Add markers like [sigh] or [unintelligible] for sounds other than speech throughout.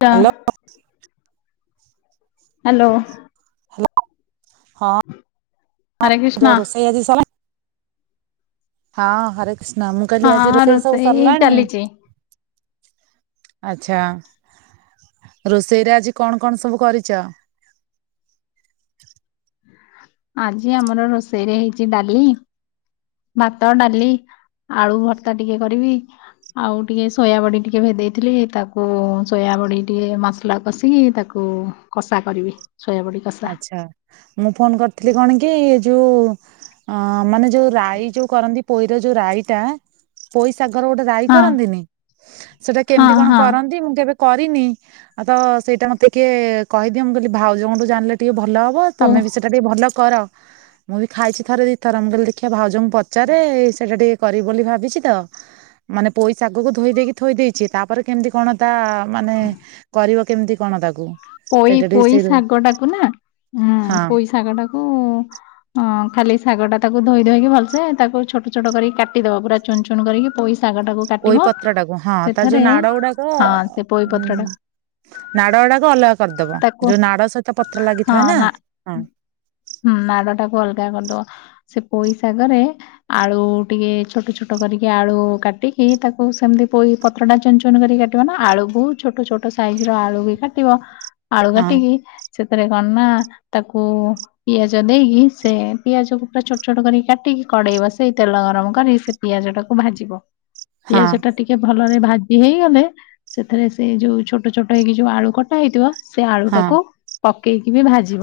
ଟ hello hello. Hello ହଁ [inaudible] ହରେ କୃଷ୍ଣ। ଏଜି ସ ହଁ ହରେ [inaudible] ସ୍ନା ମୁଁ କାଲି ଆଜି ହଁ ରୋଷେଇ ସବୁ ସରିଲାଣି। ଚାଲିଛି। ଆଚ୍ଛା ରୋଷେଇରେ ଆଜି କଣ କଣ ସବୁ କରିଛ। ଆଜି ଆମର ରୋଷେଇରେ ହେଇଛି ଡାଲଲି ଭାତ ଡାଲି ଆଳୁ ଭର୍ତ୍ତା ଟିକେ କରିବି। ଆଉ ଟିକିେ ସୋୟାବଡ଼ି ଟିକେ ଭେ ଦେଇେଇଥିଲି ତାକୁ ସୟାବଡ଼ି ଟିକେ ମସଲା କଷିକି ତାକୁ କଷା କରିବି ଶୋଇଆ ବଢି। ଆଛା ମୁଁ ଫୋନ କରିଥିଲି କଣ କି ଯୋଉ ମାନେ ଯୋଉ ରାଇ ଯୋଉ କରନ୍ତି ପୋଇର ଯୋଉ ରଈ ଟା ପୋଇସାଗର ଗୋଟେ ଦାଇ ହଁ କରନ୍ତିନି ସେଟା ହଁ କେମିତି କଣ ହଁ କରନ୍ତି ମୁଁ କେବେ କରିନି ଆଉ ତ ସେଇଟା ମତେ ଟିକେ କହିଦିଅ କହିଲି ଭାଉଜଙ୍କଠୁ ଜାଣିଲେ ଟିକେ ଭଲ ହବ। ଓ ତମେ ବି ସେଟା ଟିକେ ଭଲ କର ମୁଁ ବି ଖାଇଛି ଥରେ ଦି ଥରମ ଗଲି ଦେଖିବା ଭାଉଜଙ୍କୁ ପଚାରେ ସେଇଟା ଟିକେ କରିବ ବୋଲି ଭାବିଛି ତ ମାନେ ପଇ ଶ ଆାଗକୁ ଧୋଇ ଦେଇେଇକି ଥୋଇ ଦେଇେଇଛି ତାପରେ କେମିତି କଣ ତା ମାନେ କରିବ କେମିତି କଣ ତାକୁ ପୋଇ ସେଇଟା ଟିକେ ପୋଇ ସେଇ ଶାଗ ଟାକୁ ନା ହଁ ପୋଇ ଶାଗଟାକୁ ହଁ ଖାଲି ଶାଗ ଟା ତାକୁ ଧୋଇ ଧୋଇକି ଭଲସେ ତାକୁ ଛୋଟ ଛୋଟ କରିକି କାଟିଦବ ପୁରା ଚୁ ଚୁନ କରିକି ପୋଇ ଶାଗାଟାକୁ ଇ ପତ୍ର ଟାକୁ ହଁ ତା ଯୋଉ ନାଡ ଗୁଡାକ ହଁ ସେ ପୋଇ ପତ୍ର ଉଁ ଟା ନାଡ ଗୁଡାକ ଅଲଗା କରିଦବ ତାକୁ ଯୋଉ ନାଡ ସହିତ ପତ୍ର ଲାଗିଥାଏ ନା ହଁ ହୁଁ ନାଡ ଟାକୁ ଅଲଗା କରିଦବା ସେ ପୋଇଶାଗରେ ଆଳୁ ଟିକେ ଛୋଟ ଛୋଟ କରିକି ଆଳୁ କାଟିକି ତାକୁ ସେମତି ପ କତଟା ଚନ ଚୁନ କରି କାଟିବ ନା ଆଳୁ ବହୁ ଛୋଟ ଛୋଟ ସାଇଜ ର ଆଳୁ ବି କାଟିବ। ଆଳୁ ହଁ କାଟିକି ସେଥିରେ କନା ତାକୁ ପିଆଜ ଦେଇକି ସେ ପିଆଜକୁ ପୁରା ଛୋଟ ଛୋଟ କରିକି କାଟିକି କଡେଇବା ସେଇ ତେଲ ଗରମ କରି ପିଆଜଟାକୁ ଭାଜିବ ହଁ ପିଆଜଟା ଟିକେ ଭଲରେ ଭାଜି ହେଇଗଲେ ସେଥିରେ ସେ ଯୋଉ ଛୋଟ ଛୋଟ ହେଇକି ଯୋଉ ଆଳୁ କଟା ହେଇଥିବ। ସେ ଆଳୁ ହଁ ଟାକୁ ପକେଇକି ବି ଭାଜିବ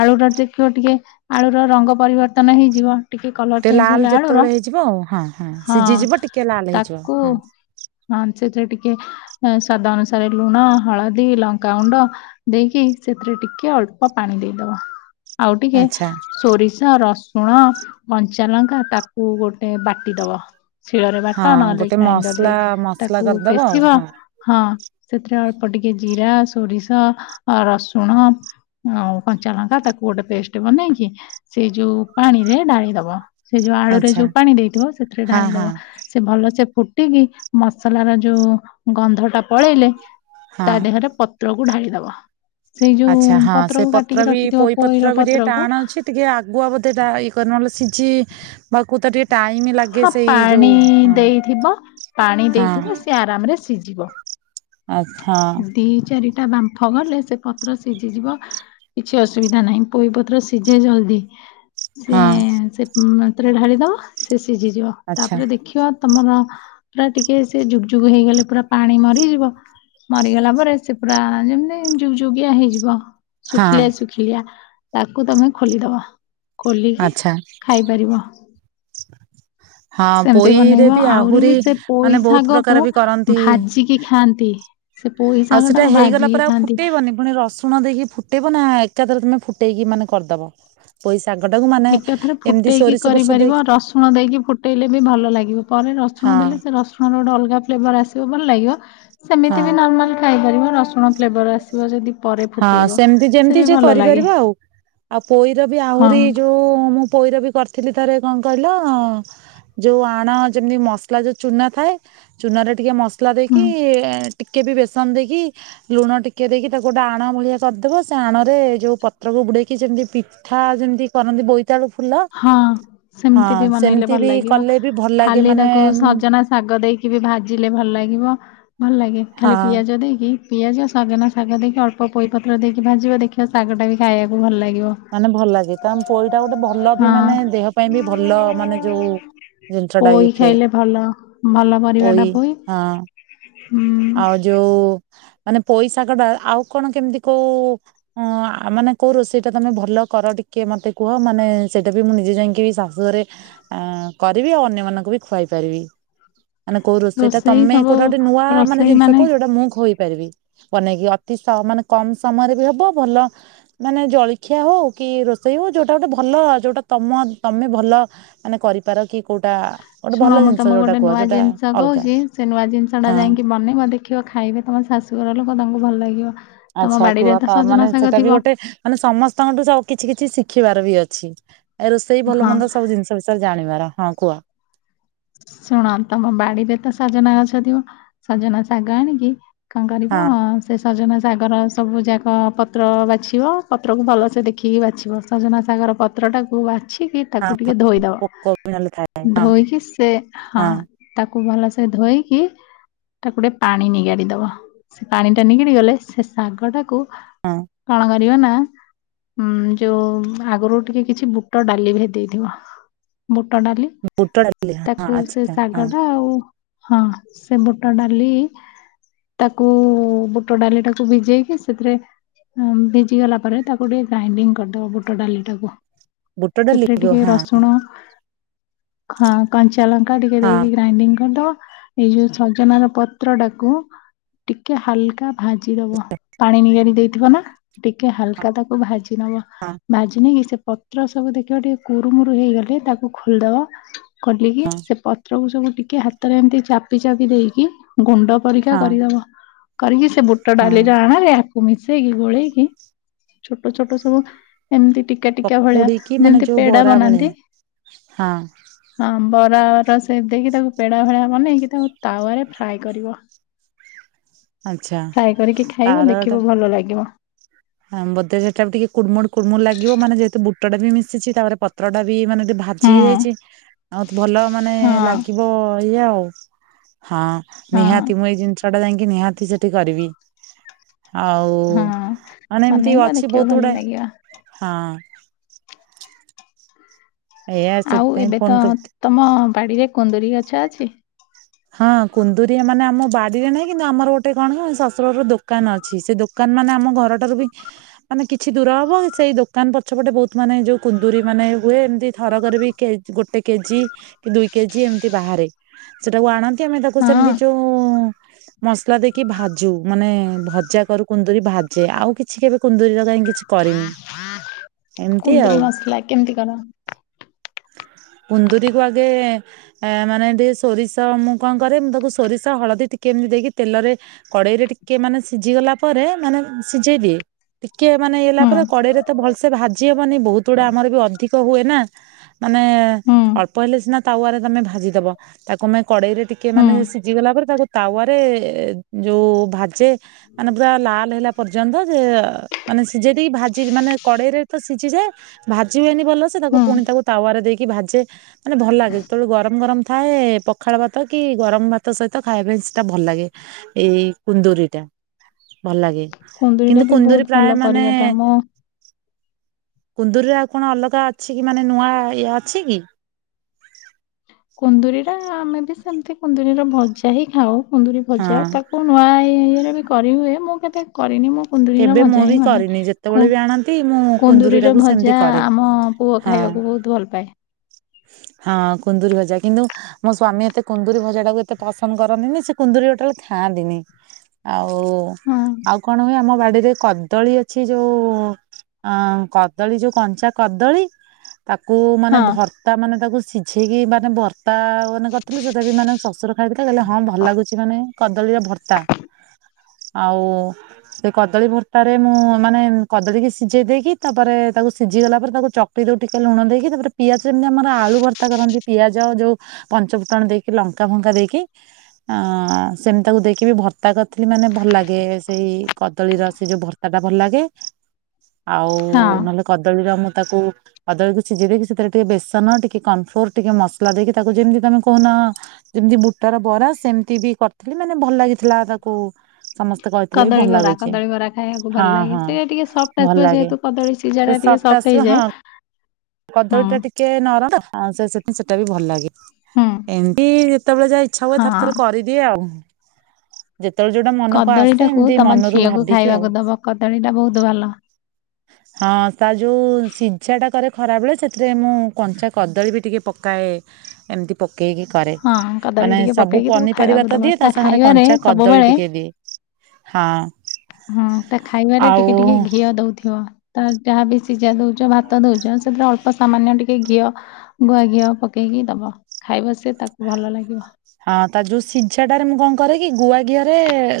ଆଳୁ ଟା ଦେଖିବ ଟିକେ ଆଳୁର ରଙ୍ଗ ପରିବର୍ତ୍ତନ ହେଇଯିବ। ଟିକେ କଲର ଚେଞ୍ଜ ଲାଲ ହେଲା ଆଳୁ ର ଯେତେବେଳେ ହେଇଯିବ ଆଉ ହଁ ହଁ ସିଝିଯିବ ଟିକେ ଲାଲ ହେଇଯିବ ତାକୁ ହଁ ହଁ ସେଥିରେ ଟିକେ, ସ୍ୱାଦଅନୁସାରେ ଲୁଣ, ହଳଦୀ, ଲଙ୍କାାଗୁଣ୍ଡ, ଦେଇକି ସେଥିରେ ଟିକେ ଅଳ୍ପ ପାଣି ଦେଇଦବା। ଆଉ ଟିକେ ଆଚ୍ଛା ସୋରିଷ ରସୁନା ରସୁଣ କଞ୍ଚାଲଙ୍କା ତାକୁ ଗୋଟେ ବାଟି ଦବ। ଶିଳରେ ବାଟ ହଁ ନହେଲେ ଗୋଟେ ଗ୍ରାଇଣ୍ଡର ରେ ମସଲା ମସଲା ତାକୁ କରିଦବ ଆଉ ପେେଶିବ। ହଁ ହଁ ସେଥିରେ ଅଳ୍ପ ଟିକେ ଜିରା, ସୋରିଷ, ରସୁଣ। ଆଉ କଞ୍ଚା ଲଙ୍କା ତାକୁ ଗୋଟେ ପେଷ୍ଟ ବନେଇକି ସେଇ ଯୋଉ ପାଣି ରେ ଡାଳିଦବ। ସେ ଯୋଉ ଆଳୁରେ ଆଚ୍ଛା ଯୋଉ ପାଣି ଦେଇଥିବ। ସେଥିରେ ହଁ ଢାଳି ହଁ ଦବ। ସେ ଭଲ ସେ ଫୁଟିକି ମସଲାର ଯୋଉ ଗନ୍ଧଟା। ପଳେଇଲେ ତା ହଁ ଦେହରେ ପତ୍ରକୁ ଢାଳିଦବ। ସେଇ ଯୋଉ ଆଚ୍ଛା ହଁ ସେ ପତ୍ରକୁ ପତ୍ର କାଟିକି ବି ରଖିଥିବ ପୋଇ ପତ୍ର ପୋଇର ବି ଟିକେ ପତ୍ରକୁ। ଟାଣ ଅଛି ଟିକେ ଆଗୁଆ ବଧେଇଟା ଇଏ ନହେଲେ ସିଝି ବା କୁ ତାକୁ ଟିକେ। ଟାଇମ ଲାଗେ ହଁ ସେଇ ଯୋଉ ପାଣି ହଁ ଦେଇଥିବ। ପାଣି ହଁ ଦେବ ସିଏ ଆରାମରେ ସିଝିବ। ଆଚ୍ଛା। ଦି ଚାରିଟା ବାମ୍ଫ ଗଲେ ସେ ପତ୍ର ସିଝିଯିବ। କିଛି ଅସୁବିଧା ନାହିଁ। ପୋଇପତ୍ର ସିଝେ ଜଲଦି। ସି ହଁ ଏ ସେ ମାତରେ ଢାଳିଦବା ସେ ସିଝିଯିବ ଆଚ୍ଛା ତାପରେ ଦେଖିବା ତମର ସେ ପୁରା ଟିକେ ସେ ଯୁକ୍ ଯୁକ୍ ହେଇଗଲେ ପୁରା ପାଣି ମରିଯିବ। ମରିଗଲା ପରେ ସେ ପୁରା ଯେମତି ଯୁକ ଯୁକିଆ ହେଇଯିବ ହଁ ଶୁଖିଲେ ସେ। ତାକୁ ତମେ ଖୋଲିଦବ ଖୋଲିକି ଆଚ୍ଛା ଖାଇପାରିବ। ହଁ ସେମିତି ପୋଇରେ ବନେଇବ ଆହୁରି ବି ସେ ପୋଇ ମାନେ ବହୁତ ଶାଗ କୁ ପ୍ରକାର ବି କରନ୍ତି ଭାଜିକି ଖାଆନ୍ତି। ସେ ପୋଇ ଆଉ ସାଗ ସେଟା ଟାକୁ ହେଇଗଲା ପରେ ଭଜିକି ଆଉ ଖାଆନ୍ତି। ଫୁଟେଇବନି ପୁଣି ରସୁଣ ଦେଇକି ଫୁଟେଇବ। ନା ଏକାଥରେ ତମେ ଫୁଟେଇକି ମାନେ କରିଦବ। ପୋଇସାଗ ଟା କୁ। ଏକାଥରେ ଫୁଟେଇକି କରିପାରିବ। ରସୁଣ ଦେଇକି ଫୁଟେଇଲେ ବି ଭଲ ଲାଗିବ। ପରେ ହଁ ରସୁଣ ଦେଲେ ସେ ରସୁଣ ଆମର ଗୋଟେ ଅଲଗା ଫ୍ଲେଭର ଆସିବ ଭଲ ଲାଗିବ। ହଁ ସେମିତି ବି ନର୍ମାଲ ଖାଇପାରିବ। ରସୁଣ ଫ୍ଲେଭର ଆସିବ ଯଦି ପରେ ହଁ ଫୁଟେ ଇବ। ସେମିତି ଯେମିତି ସେ କରିପାରିବ। ଆଉ ଆଉ ପୋଇର ବି ହଁ ଆହୁରି ଯୋଉ ମୁଁ ପୋଇର ବି କରିଥିଲି ଥରେ କଣ କହିଲ? ଯୋଉ ଆଣ ଯେମିତି ମସଲା ଯୋଉ ଚୁନା ଥାଏ। ଚୁନା ରେ ଟିକେ ମସଲା ଦେଇକି। ହୁଁ। ଟିକେ ବି ବେସନ ଦେ ଇ। ଲୁଣ ଟିକେ ଦେଇକି ତାକୁ ଗୋଟେ ଆଣ ଭଳିଆ କରିଦବ। ସେ ଆଣ ରେ ଯୋଉ ପତ୍ରକୁ ବୁଡେଇକି ଯେମିତି। କଥା ଯେମିତି କରନ୍ତି ବହୁତ। କେତେବେୁ ଫୁଲ [inaudible] ହଁ ହଁ ସେମିତି ବି ବ ସେମିତି ଭଲ ବି ଲାଗିବ। କଲେ ବି ଭଲ ଲାଗେ ଖାଲି ମାନେ ତାକୁ ସଜନା ଶାଗ ଦେଇକି ବି ଭାଜିଲେ ଭଲ ଲାଗିବ। ଭଲ ଲାଗେ ହଁ ଖାଲି ପିଆଜ ଦେଇକି। ପିଆଜ ସଜନା ଶାଗ ଦେଇକି। ଅଳ୍ପ ପୋଇପତ୍ର ଦେଇକି ଭାଜିବ। ଦେଖିବା ଶାଗଟା ବି ଖାଇବାକୁ ଭଲ ଲାଗିବ। ମାନେ ଭଲ ଲାଗେ। ତା ପୋଇଟା ଗୋଟେ ଭଲ ବି ମାନେ ହଁ ଦେହ ପାଇଁ ବି ଭଲ ମାନେ ଯୋଉ, ଜିନିଷଟା ପୋଇ ଇ ଫେ ଖାଇଲେ ଭଲ ଭଲ ପରିବା ଟା ଓୋଇ ପୋଇ ହଁ ଉଁ ଆଉ ଯୋଉ ମାନେ ପୋଇଶଗ ଟା କଡା ଆଉ କଣ କେମିତି କୋଉ। ହଁ ମାନେ କୋଉ ରୋଷେଇ ଟା ତମେ ଭଲ କର ଟିକେ ମତେକୁହ। କୁହ ମାନେ ସେଇଟା ବି ମୁଁ ନିଜେ ଯାଇକି ବି ଶାଶୁଘରେ। ଅ କରିବି ଆଉ ଅନ୍ୟମାନଙ୍କୁ ବି ଖୁଆଇ ପାରିବି। ମାନେ କୋଉ ରୋ ସେଇଟା ରୋଷେଇ ତମେମାନେ ସବୁ ଗୋଟେ ନୂଆ ମାନେ ଜିନିଷ କହୁଛ। ସେଟା ମୁଁ ଖୋଇପାରିବି ବନେଇକି ଅତି ସ ମାନେ କମ୍ ସମୟରେ ବି ହବ ଭଲ ମାନେ ଜଳଖିଆ ହଉ କି ରୋଷେଇ ହଉ ଯୋଉଟା ଗୋଟେ ଭଲ ଯୋଉଟା ତମ ତମେ ଭଲ ମାନେ କରିପାର କି କୋଉଟା ଗୋଟେ ଶୁଣ ଭଲ ମୁଁ ଜିନିଷ ତମକୁ ଯୋଉଟା ଗୋଟେ କୁହ ନୂଆ ଯୋଉଟା ଜିନିଷ ଅଲଗା କହୁଚି ସେ ନୂଆ ଜିନିଷ ଟା ହଁ। ଯାଇକି ବନେଇବ ଦେ ଦେଖିବ ଖାଇବେ ତୁମ ଶାଶୁଘର ଲୋକ ତାଙ୍କୁ ଭଲ ଲାଗିବ। ତମ ଆଚ୍ଛା ବାଡିରେ କୁଅ ତ ତା ସଜନା ମାନେ ଶାଗ ସେଟା ଥିବ ବି ଗୋଟେ ମାନେ ସମସ୍ତଙ୍କଠୁ ସ କିଛି କିଛି ଶିଖିବାର ବି ଅଛି ଏ ରୋଷେଇ ଭଲ ହଁ ମନ୍ଦ ସବୁ ଜିନିଷ। ବିଷୟରେ ଜାଣିବାର ହଁ କୁହ। ଶୁଣ ତମ ବାଡିରେ ତ ସଜନା ଗଛ ଥିବ ସଜନା ଶାଗ ଆଣିକି କଣ ହଁ କରିବ? ସେ ସଜନା ସାଗର ସବୁ ଯାକ ପତ୍ର ବାଛିବ ପତ୍ରକୁ ଭଲସେ ଦେଖିକି ବାଛିବ ସଜନା ସାଗର ପ ପତ୍ର ଟାକୁ ବାଛିକି ହଁ ତାକୁ ଟିକେ ପୋକ ବି ନହେଲେ ଥାଏ ଧୋଇଦବ ହଁ ଧୋଇକି ସେ ହଁ ତାକୁ ଭଲସେ ଧୋଇକି ତାକୁ ଟିକେ ପାଣି ନିଗାଡି ଦବ ସେ ପାଣି ଟା ନିଗିଡି ଗଲେ ସେ ଶାଗ ଟାକୁ ହଁ କଣ କ [unintelligible] ନା ଉଁ ଯୋଉ ଆଗରୁ ଟିକେ କିଛି ବୁଟ ଡାଲି ଭିଦେଇ ଥିବ ବୁଟ ଡାଲି। ବୁଟ ଡାଲିଆ ତାକୁ ସେ ଶାଗ ଟା ଆଉ ହଁ ସେ ବୁଟ ଡାଲି ତାକୁ ବୁଟ ଡାଲି ଟାକୁ ଭିଜେଇକି ସେଥିରେ ଭିଜି ଗଲା ପରେ ତାକୁ ଟିକେ ଗ୍ରାଇଣ୍ଡିଙ୍ଗି କରିଦବ ବୁଟ ଡାଲି ଟାକୁ। ବୁଟ ଡାଲି ସେଥିରେ ହଁ ଟିକେ ହଁ ରସୁଣ ହଁ କଞ୍ଚା ଲଙ୍କା ଟିକେ ହଁ ଦେଇକି ଗ୍ରାଇଣ୍ଡଙ୍ଗି କରି ଦବ ଏଇ ଯୋଉ ସଜନ ର ପତ୍ର ଟାକୁ ଟିକେ ହାଲକା ଭାଜି ଦବ ପାଣି ନିିଗାଡି ଦେଇଥିବ ନା? ଟିକେ ହାଲକା ତାକୁ ଭାଜି ନବ ଭାଜି ନେଇକି ସେ ପ ପତ୍ର ସବୁ ଦେଖିବ ଟିକେ କୁରୁମୁରୁ ହେଇଗଲେ ତାକୁ ଖୋଲିଦବ ଖୋଲିକି ହଁ ସେ ପ ପତ୍ର କୁ ସବୁ ଟିକେ ହାତରେ ଏମିତି ଚାପି ଚାପି ଦେଇକି ଗୁଣ୍ଡ କରିକା ହଁ କରିଦବ କରିକି ସେ ବୁଟ ହଁ ଡାଲିରେ ଅଣରେ ମିଶେଇକି ଗୋଳେଇକି ଛୋଟ ଛୋଟ ସବୁ ଏମିତି ଟିକା ଟିକା ଭଳିଆ ପକୁଡିକି ମାନେ ଯେମିତି ଯୋଉ ପେଡା ବରା ଭଳିଆ ବନାନ୍ତି ହଁ। ହଁ ବରାର ସେକ ଦେଇକି ତାକୁ ପେଡ଼ା ଭଳିଆ ବନେଇକି ତାକୁ ତାୱାରେ ଫ୍ରାଏ କରିବ। [inaudible] ଆଚ୍ଛା ଫ୍ରାଏ କରିକି ଖାଇବ ଦେଖିବ ଭଲ ଲାଗିବ। ଆଁ ବୋଧେ ସେଟା ବି ଟିକେ କୁଡୁମୁଡୁ କୁଡୁମୁଡୁ ଲାଗିବ ମାନେ ଯେହେତୁ ବୁଟ ଡାଲି ମିଶିଛି ତାପରେ ପତ୍ରଟା ବି ମାନେ ଭା ହୁଁ ଭାଜି ହେଇ ଯାଇଚି ଆଉ ଭଲ ମାନେ ହଁ ଲାଗିବ ଏଇୟା ଆଉ ହଁ। ହଁ ନିହାତି ମୁଁ ଏଇ ଜିନିଷ ଟା ଯାଇଁକି ନିହାତି ସେଠି କରିବି ଆଉ ହଁ ମାନେ ଏମିତି ବନେଇବ ଅଛି ଦେଖିବ ବହୁତୁ ଭଲ ଗୁଡାଏ ଲାଗିବ ହଁ। ଏଇଆ ଆଉ ସେଥିପାଇଁ ଏବେ ଫୋନ ତ କରିଥିଲି ତମ ବାଡିରେ କୁନ୍ଦୁରି ଗଛ ଅଛି? ହଁ କୁନ୍ଦୁରି ମାନେ ଆମ ବାଡିରେ ନାହିଁ କିନ୍ତୁ ଆମର ଗୋଟେ କଣ ଶଶୁରର ଦୋ ଦୋକାନ ଅଛି ସେ ଦୋକାନ ମାନେ ଆମ ଘରଟାରୁ ବି ମାନେ କିଛି ଦୂର ହବ ସେଇ ଦୋକାନ ପଛପଟେ ବହୁତୁ ମାନେ ଯୋଉ କୁନ୍ଦୁୁରୀ ମାନେ ହୁଏ ଏମିତି ଥରକରେ ବି କେ ଗୋଟେ କେଜି କି ଦୁଇ କେଜି ଏମିତି ବାହାରେ। ସେଟାକୁ ଆଣନ୍ତି ଆମେ ତାକୁ ହଁ ସେମିତି ଯୋଉ ମସଲା ଦେଇକି ଭାଜୁ ମାନେ ଭଜା କରୁ କୁନ୍ଦୁରି ଭାଜେ ଆଉ କିଛି କେବେ କୁନ୍ଦୁରିର କାଇଁ କିଛି କରିନି। ଏମ୍ତି କୁନ୍ଦୁରି ଆଉ। ମସଲା କେମିତି କର କୁନ୍ଦୁରିକୁ ଆଗେ ମାନେ ଟିକେ ସୋରିଷ ତ ମୁଁ କଣ କରେ, ମୁଁ ତାକୁ ସୋରିଷ ହଳଦୀ ଟିକେ ଏମିତି ଦେଇକି ତେଲରେ କଡେଇରେ ଟିକେ ମାନେ ସିଝିଗଲା ପରେ ମାନେ ସିଝେଇ ଦିଏ। ଟିକେ ମାନେ ଇଏ ହେଲା ହୁଁ ପରେ କଡେଇରେ ତ ଭଲସେ ଭାଜି ହବନି ବହୁତ ଗୁଡା। ଆମର ବି ଅଧିକ ହୁଏ ନା। ମାନେ ହୁଁ ଅଳ୍ପ ହେଲେ ସିନା ତାୱାରେ ତମେ ଭାଜିଦବ। ତାକୁ ଆମେ କଡେଇରେ ଟିକେ ହୁଁ ମାନେ ସିଝି ଗଲା ପରେ ତାକୁ ତାୱରେ ଯୋଉ ଭାଜେ। ମାନେ ପୁରା ଲାଲ ହେଲା ପର୍ଯ୍ୟନ୍ତ। ଯେ ମାନେ ସିଝେଇ ଦେଇକି ଭାଜି ମାନେ କଡେଇରେ ତ ସିଝିଯାଏ। ଭାଜି ହୁଏନି ଭଲସେ। ତାକୁ ହୁଁ ପୁଣି ତାକୁ ତାୱରେ ଦେଇକି ଭାଜେ ମାନେ ଭଲ ଲାଗେ ଯେତେବେଳେ ଗରମ ଗରମ ଥାଏ। ପଖାଳ ଭାତ କି ଗରମ ଭାତ ସହିତ ଖାଇବା ପାଇଁ ସେଇଟା ଭଲ ଲାଗେ। ଏଇ କୁନ୍ଦୁରିଟା ଭଲ ଲାଗେ କୁନ୍ଦୁରିଟା କିନ୍ତୁ ବି ବହୁତ କୁନ୍ଦୁରି ଭଲ ପ୍ରାୟ ମାନେ ପରିବାଟା ମୁଁ କୁନ୍ଦୁରିରେ ଆଉ କଣ ଅଲଗା ଅଛି କି ମାନେ ନୂଆ ଇଏ ଅଛି କି? କୁନ୍ଦୁୁରିର ଆମେ ବି ସେମିତି କୁନ୍ଦୁରିର ଭଜା ହିଁ ଖାଉ। କୁନ୍ଦୁରି ଭଜା ହଁ ତାକୁ ନୂଆ ଇଏରେ ବି କରି ହୁଏ। ମୁଁ କେବେ କରିନି? ମୁଁ କୁନ୍ଦୁୁରର କେବେ ମୁଁ ଭଜା ହିଁ ବି ମାନାଏ। କରିନି ଯେତେବେଳେ ବି ଆଣନ୍ତି ମୁଁ କୁନ୍ଦୁରି କୁ-କୁନ୍ଦୁରିର ଟାକୁ ସେମିତି ଭଜା କରେ। ଆମ ପୁଅ ହଁ ଖାଇବାକୁ ବହୁତ ଭଲ ପାାଏ। ହଁ କୁନ୍ଦରି ଭଜା କିନ୍ତୁ ମୋ ସ୍ଵାମୀ ଏତେ କୁନ୍ଦୁରି ଭଜା ଟାକୁ ଏତେ ପସନ୍ଦ କରନ୍ତିନି। ସେ କୁନ୍ଦୁରି ଟୋଟାଲ ଖାଆନ୍ତିନି। ଆଉ ହଁ ଆଉ କଣ ହୁଏ, ଆମ ବାଡିରେ କଦଳୀ ଅଛି ଯୋଉ ଅଁ କଦଳୀ ଯୋଉ କଞ୍ଚା କଦଳୀ ତାକୁ ମାନେ ହଁ ଭର୍ତ୍ତା ମାନେ ତାକୁ ସିଝେଇକି ମାନେ ଭର୍ ଭତ୍ତା ମାନେ କରିଥିଲି ସେଇଟା ବି ମାନେ ଶଶୁର ଖାଇଥିଲେ କହିଲେ ହଁ ଭଲ ଲାଗୁଛି ମାନେ କଦଳୀର ଭର୍ତ୍ତା। ଆଉ ସେ କଦଳୀ ଭର୍ତ୍ତାରେ ମୁଁ ମାନେ କଦଳୀକି ସିଝେଇ ଦେଇକି ତା ପରେ ତାକୁ ସିଝିଗଲା ପରେ ତାକୁ ଚ ପିଉ ଟିକେ ଲୁଣ ଦେଇକି। ତା ପରେ ପିଆଜ ଯେମିତି ଆମର ଆଳୁ ଭର୍ତ୍ତା କରନ୍ତି ପିଆଜ ଯୋଉ ପଞ୍ଚ ଫୁଟଣ ଦେଇକି ଲଙ୍କା ଫଙ୍କା ଦେଇକି ଅ ସେମିତି ତାକୁ ଦେଇକି ବି ଭର୍ତ୍ତା କରିଥିଲି ମାନେ ଭଲ ଲାଗେ। ସେଇ କଦଳୀର ସେ ଯୋଉ ଭର୍ତ୍ତାଟା ଭଲ ଲାଗେ। ଆଉ ହଁ। ନ ହେଲେ କଦଳୀର ମୁଁ ତାକୁ କଦଳୀକୁ ସିଝେଇ ଦେଇକି ସେଥିରେ ଟିକେ ବେସନ, ଟିକେ କନଫ୍ଲୋର୍, ଟିକେ ମସଲା ଦେଇକି ତାକୁ ଯେମିତି ତମେ କହୁନ ଯେମିତି ବୁଟର ବରା ସେମିତି ବି କରିଥିଲି ମାନେ ଭଲ ଲାଗିଥିଲା। ତାକୁ ସମସ୍ତେ କହିଥିଲେ ବି କଦଳୀ ଭଲ ବରା। ଲାଗୁଛି କଦଳୀ ବରା ଖାଇବାକୁ ହଁ ଭଲ ଲାଗେ। ହଁ ସେଇୟା ଟିକେ ସଫ୍ଟ ଭଲ ଆସିବ ଯେହେତୁ କଦଳୀ ସିଝାଟା ଟିକେ ସପ୍ଟ୍ ହେଇଯାଏ। ହୁଁ କଦଳୀଟା ଟିକେ ନରମ। ଅ ସେ ସେଥି ସେଟା ବି ଭଲ ଲାଗେ। ହୁଁ ଏମିତି ଯେତେବେଳେ ଯାହା ଇଚ୍ଛା ହୁଏ ଥରେ ହଁ ଥରେ କରିଦିଏ ଆଉ। ଯେତେବେଳେ ଯୋଉଟା ମନକୁ ଆସେ କଦଳୀଟାକୁ ତମ ମନରୁ ଝିଅକୁ ଖାଇବାକୁ ଦବ। କଦଳୀଟା ବହୁତ ଭଲ। ହଁ ହଁ ତା ଯୋଉ ସିଝାଟା କରେ ଖରାବେଳେ ସେଥିରେ ମୁଁ କଞ୍ଚା କଦଳୀ ବି ଟିକେ ପକାଏ। ଏମିତି ପକେଇକି କରେ ହଁ କଦଳୀ ମାନେ ଟିକେ ସବୁ ପକେଇକି ତାକୁ ଖାଇବାକୁ ପନିପରିବା ତ ଦବ ଦିଏ ତା ସାଙ୍ଗରେେ ଖାଇବାରେ କଞ୍ଚା କଦଳୀ ସବୁବେଳେ ଟିକେ ଦିଏ। ହଁ ହଁ ତା ଖାଇବାରେ ଆଉ ଟିକେ ଟିକେ ଘିଅ ଦଉଥିବ। ତ ଯାହା ବିି ସିଝା ଦଉଚ ଭାତ ଦଉଚ ସେଥିରେ ଅଳ୍ପ ସାମାନ୍ୟ ଟିକେ ଘିଅ ଗୁଆ ଘିଅ ପକେଇକି ଦବ। ଖାଇବ ସେ ତାକୁ ଭଲ ଲାଗିବ। ହଁ ତା ଯୋଉ ସିଝାଟାରେ ମୁଁ କଣ କରେ କି ଗୁଆ ଘିଅରେ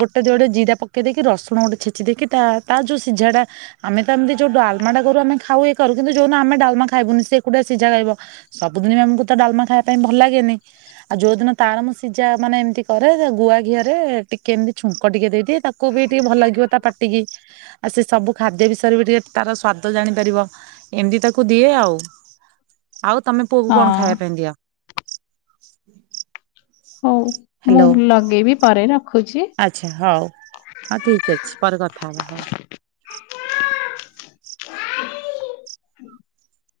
ଗୋଟେ ଯୋଡେ ଜିରା ପ ପକେଇ ଦେଇକି ରସୁଣ ଗୋଟେ ଛେଚି ଦେଇକି ତା ତା ଯୋଉ ସିଝାଟା ଆମେ ତ ଏମିତି ଯୋଉ ଡାଲମା ଟା କରୁ ଆମେ ଖାଉ ଇଏ କରୁ କିନ୍ତୁ ଯୋଉ ଦିନ ଆମେ ଡାଲମା ଖାଇବୁନୁ ସେ ଏକୁଟିଆ ସିଝା ଖାଇବ। ସବୁଦିନେ ଆମକୁ ତ ଡାଲମା ଖାଇବା ପାଇଁ ଭଲ ଲାଗେନି, ଆଉ ଯୋଉଦିନ ତାର ମୁଁ ସିଝା ମାନେ ଏମିତି କରେ ଗୁଆ ଘିଅରେ ଟିକେ ଏମିତି ଛୁଙ୍କ ଟିକେ ଦେଇ ଦିଏ, ତାକୁ ବି ଟିକେ ଭଲ ଲାଗିବ ତା ପାଟିକି। ଆଉ ସେ ସବୁ ଖାଦ୍ୟ ବିଷୟରେ ବି ଟିକେ ତାର ସ୍ଵାଦ ଜାଣିପାରିବ ଏମିତି ତ କୁ ଦିଏ ଆଉ, ଆଉ ତମେ ପୁଅକୁ ହଁ କଣ ଖାଇବା ପାଇଁ ଦିଅ? ହଉ ମୁଁ ହ୍ୟାଲୋ ଲଗେଇବି ପରେ ରଖୁଛି। ଆଚ୍ଛା ହଉ ହଁ ଠିକ ଅଛି ପରେ କଥା ହବା ହଉ। [unintelligible]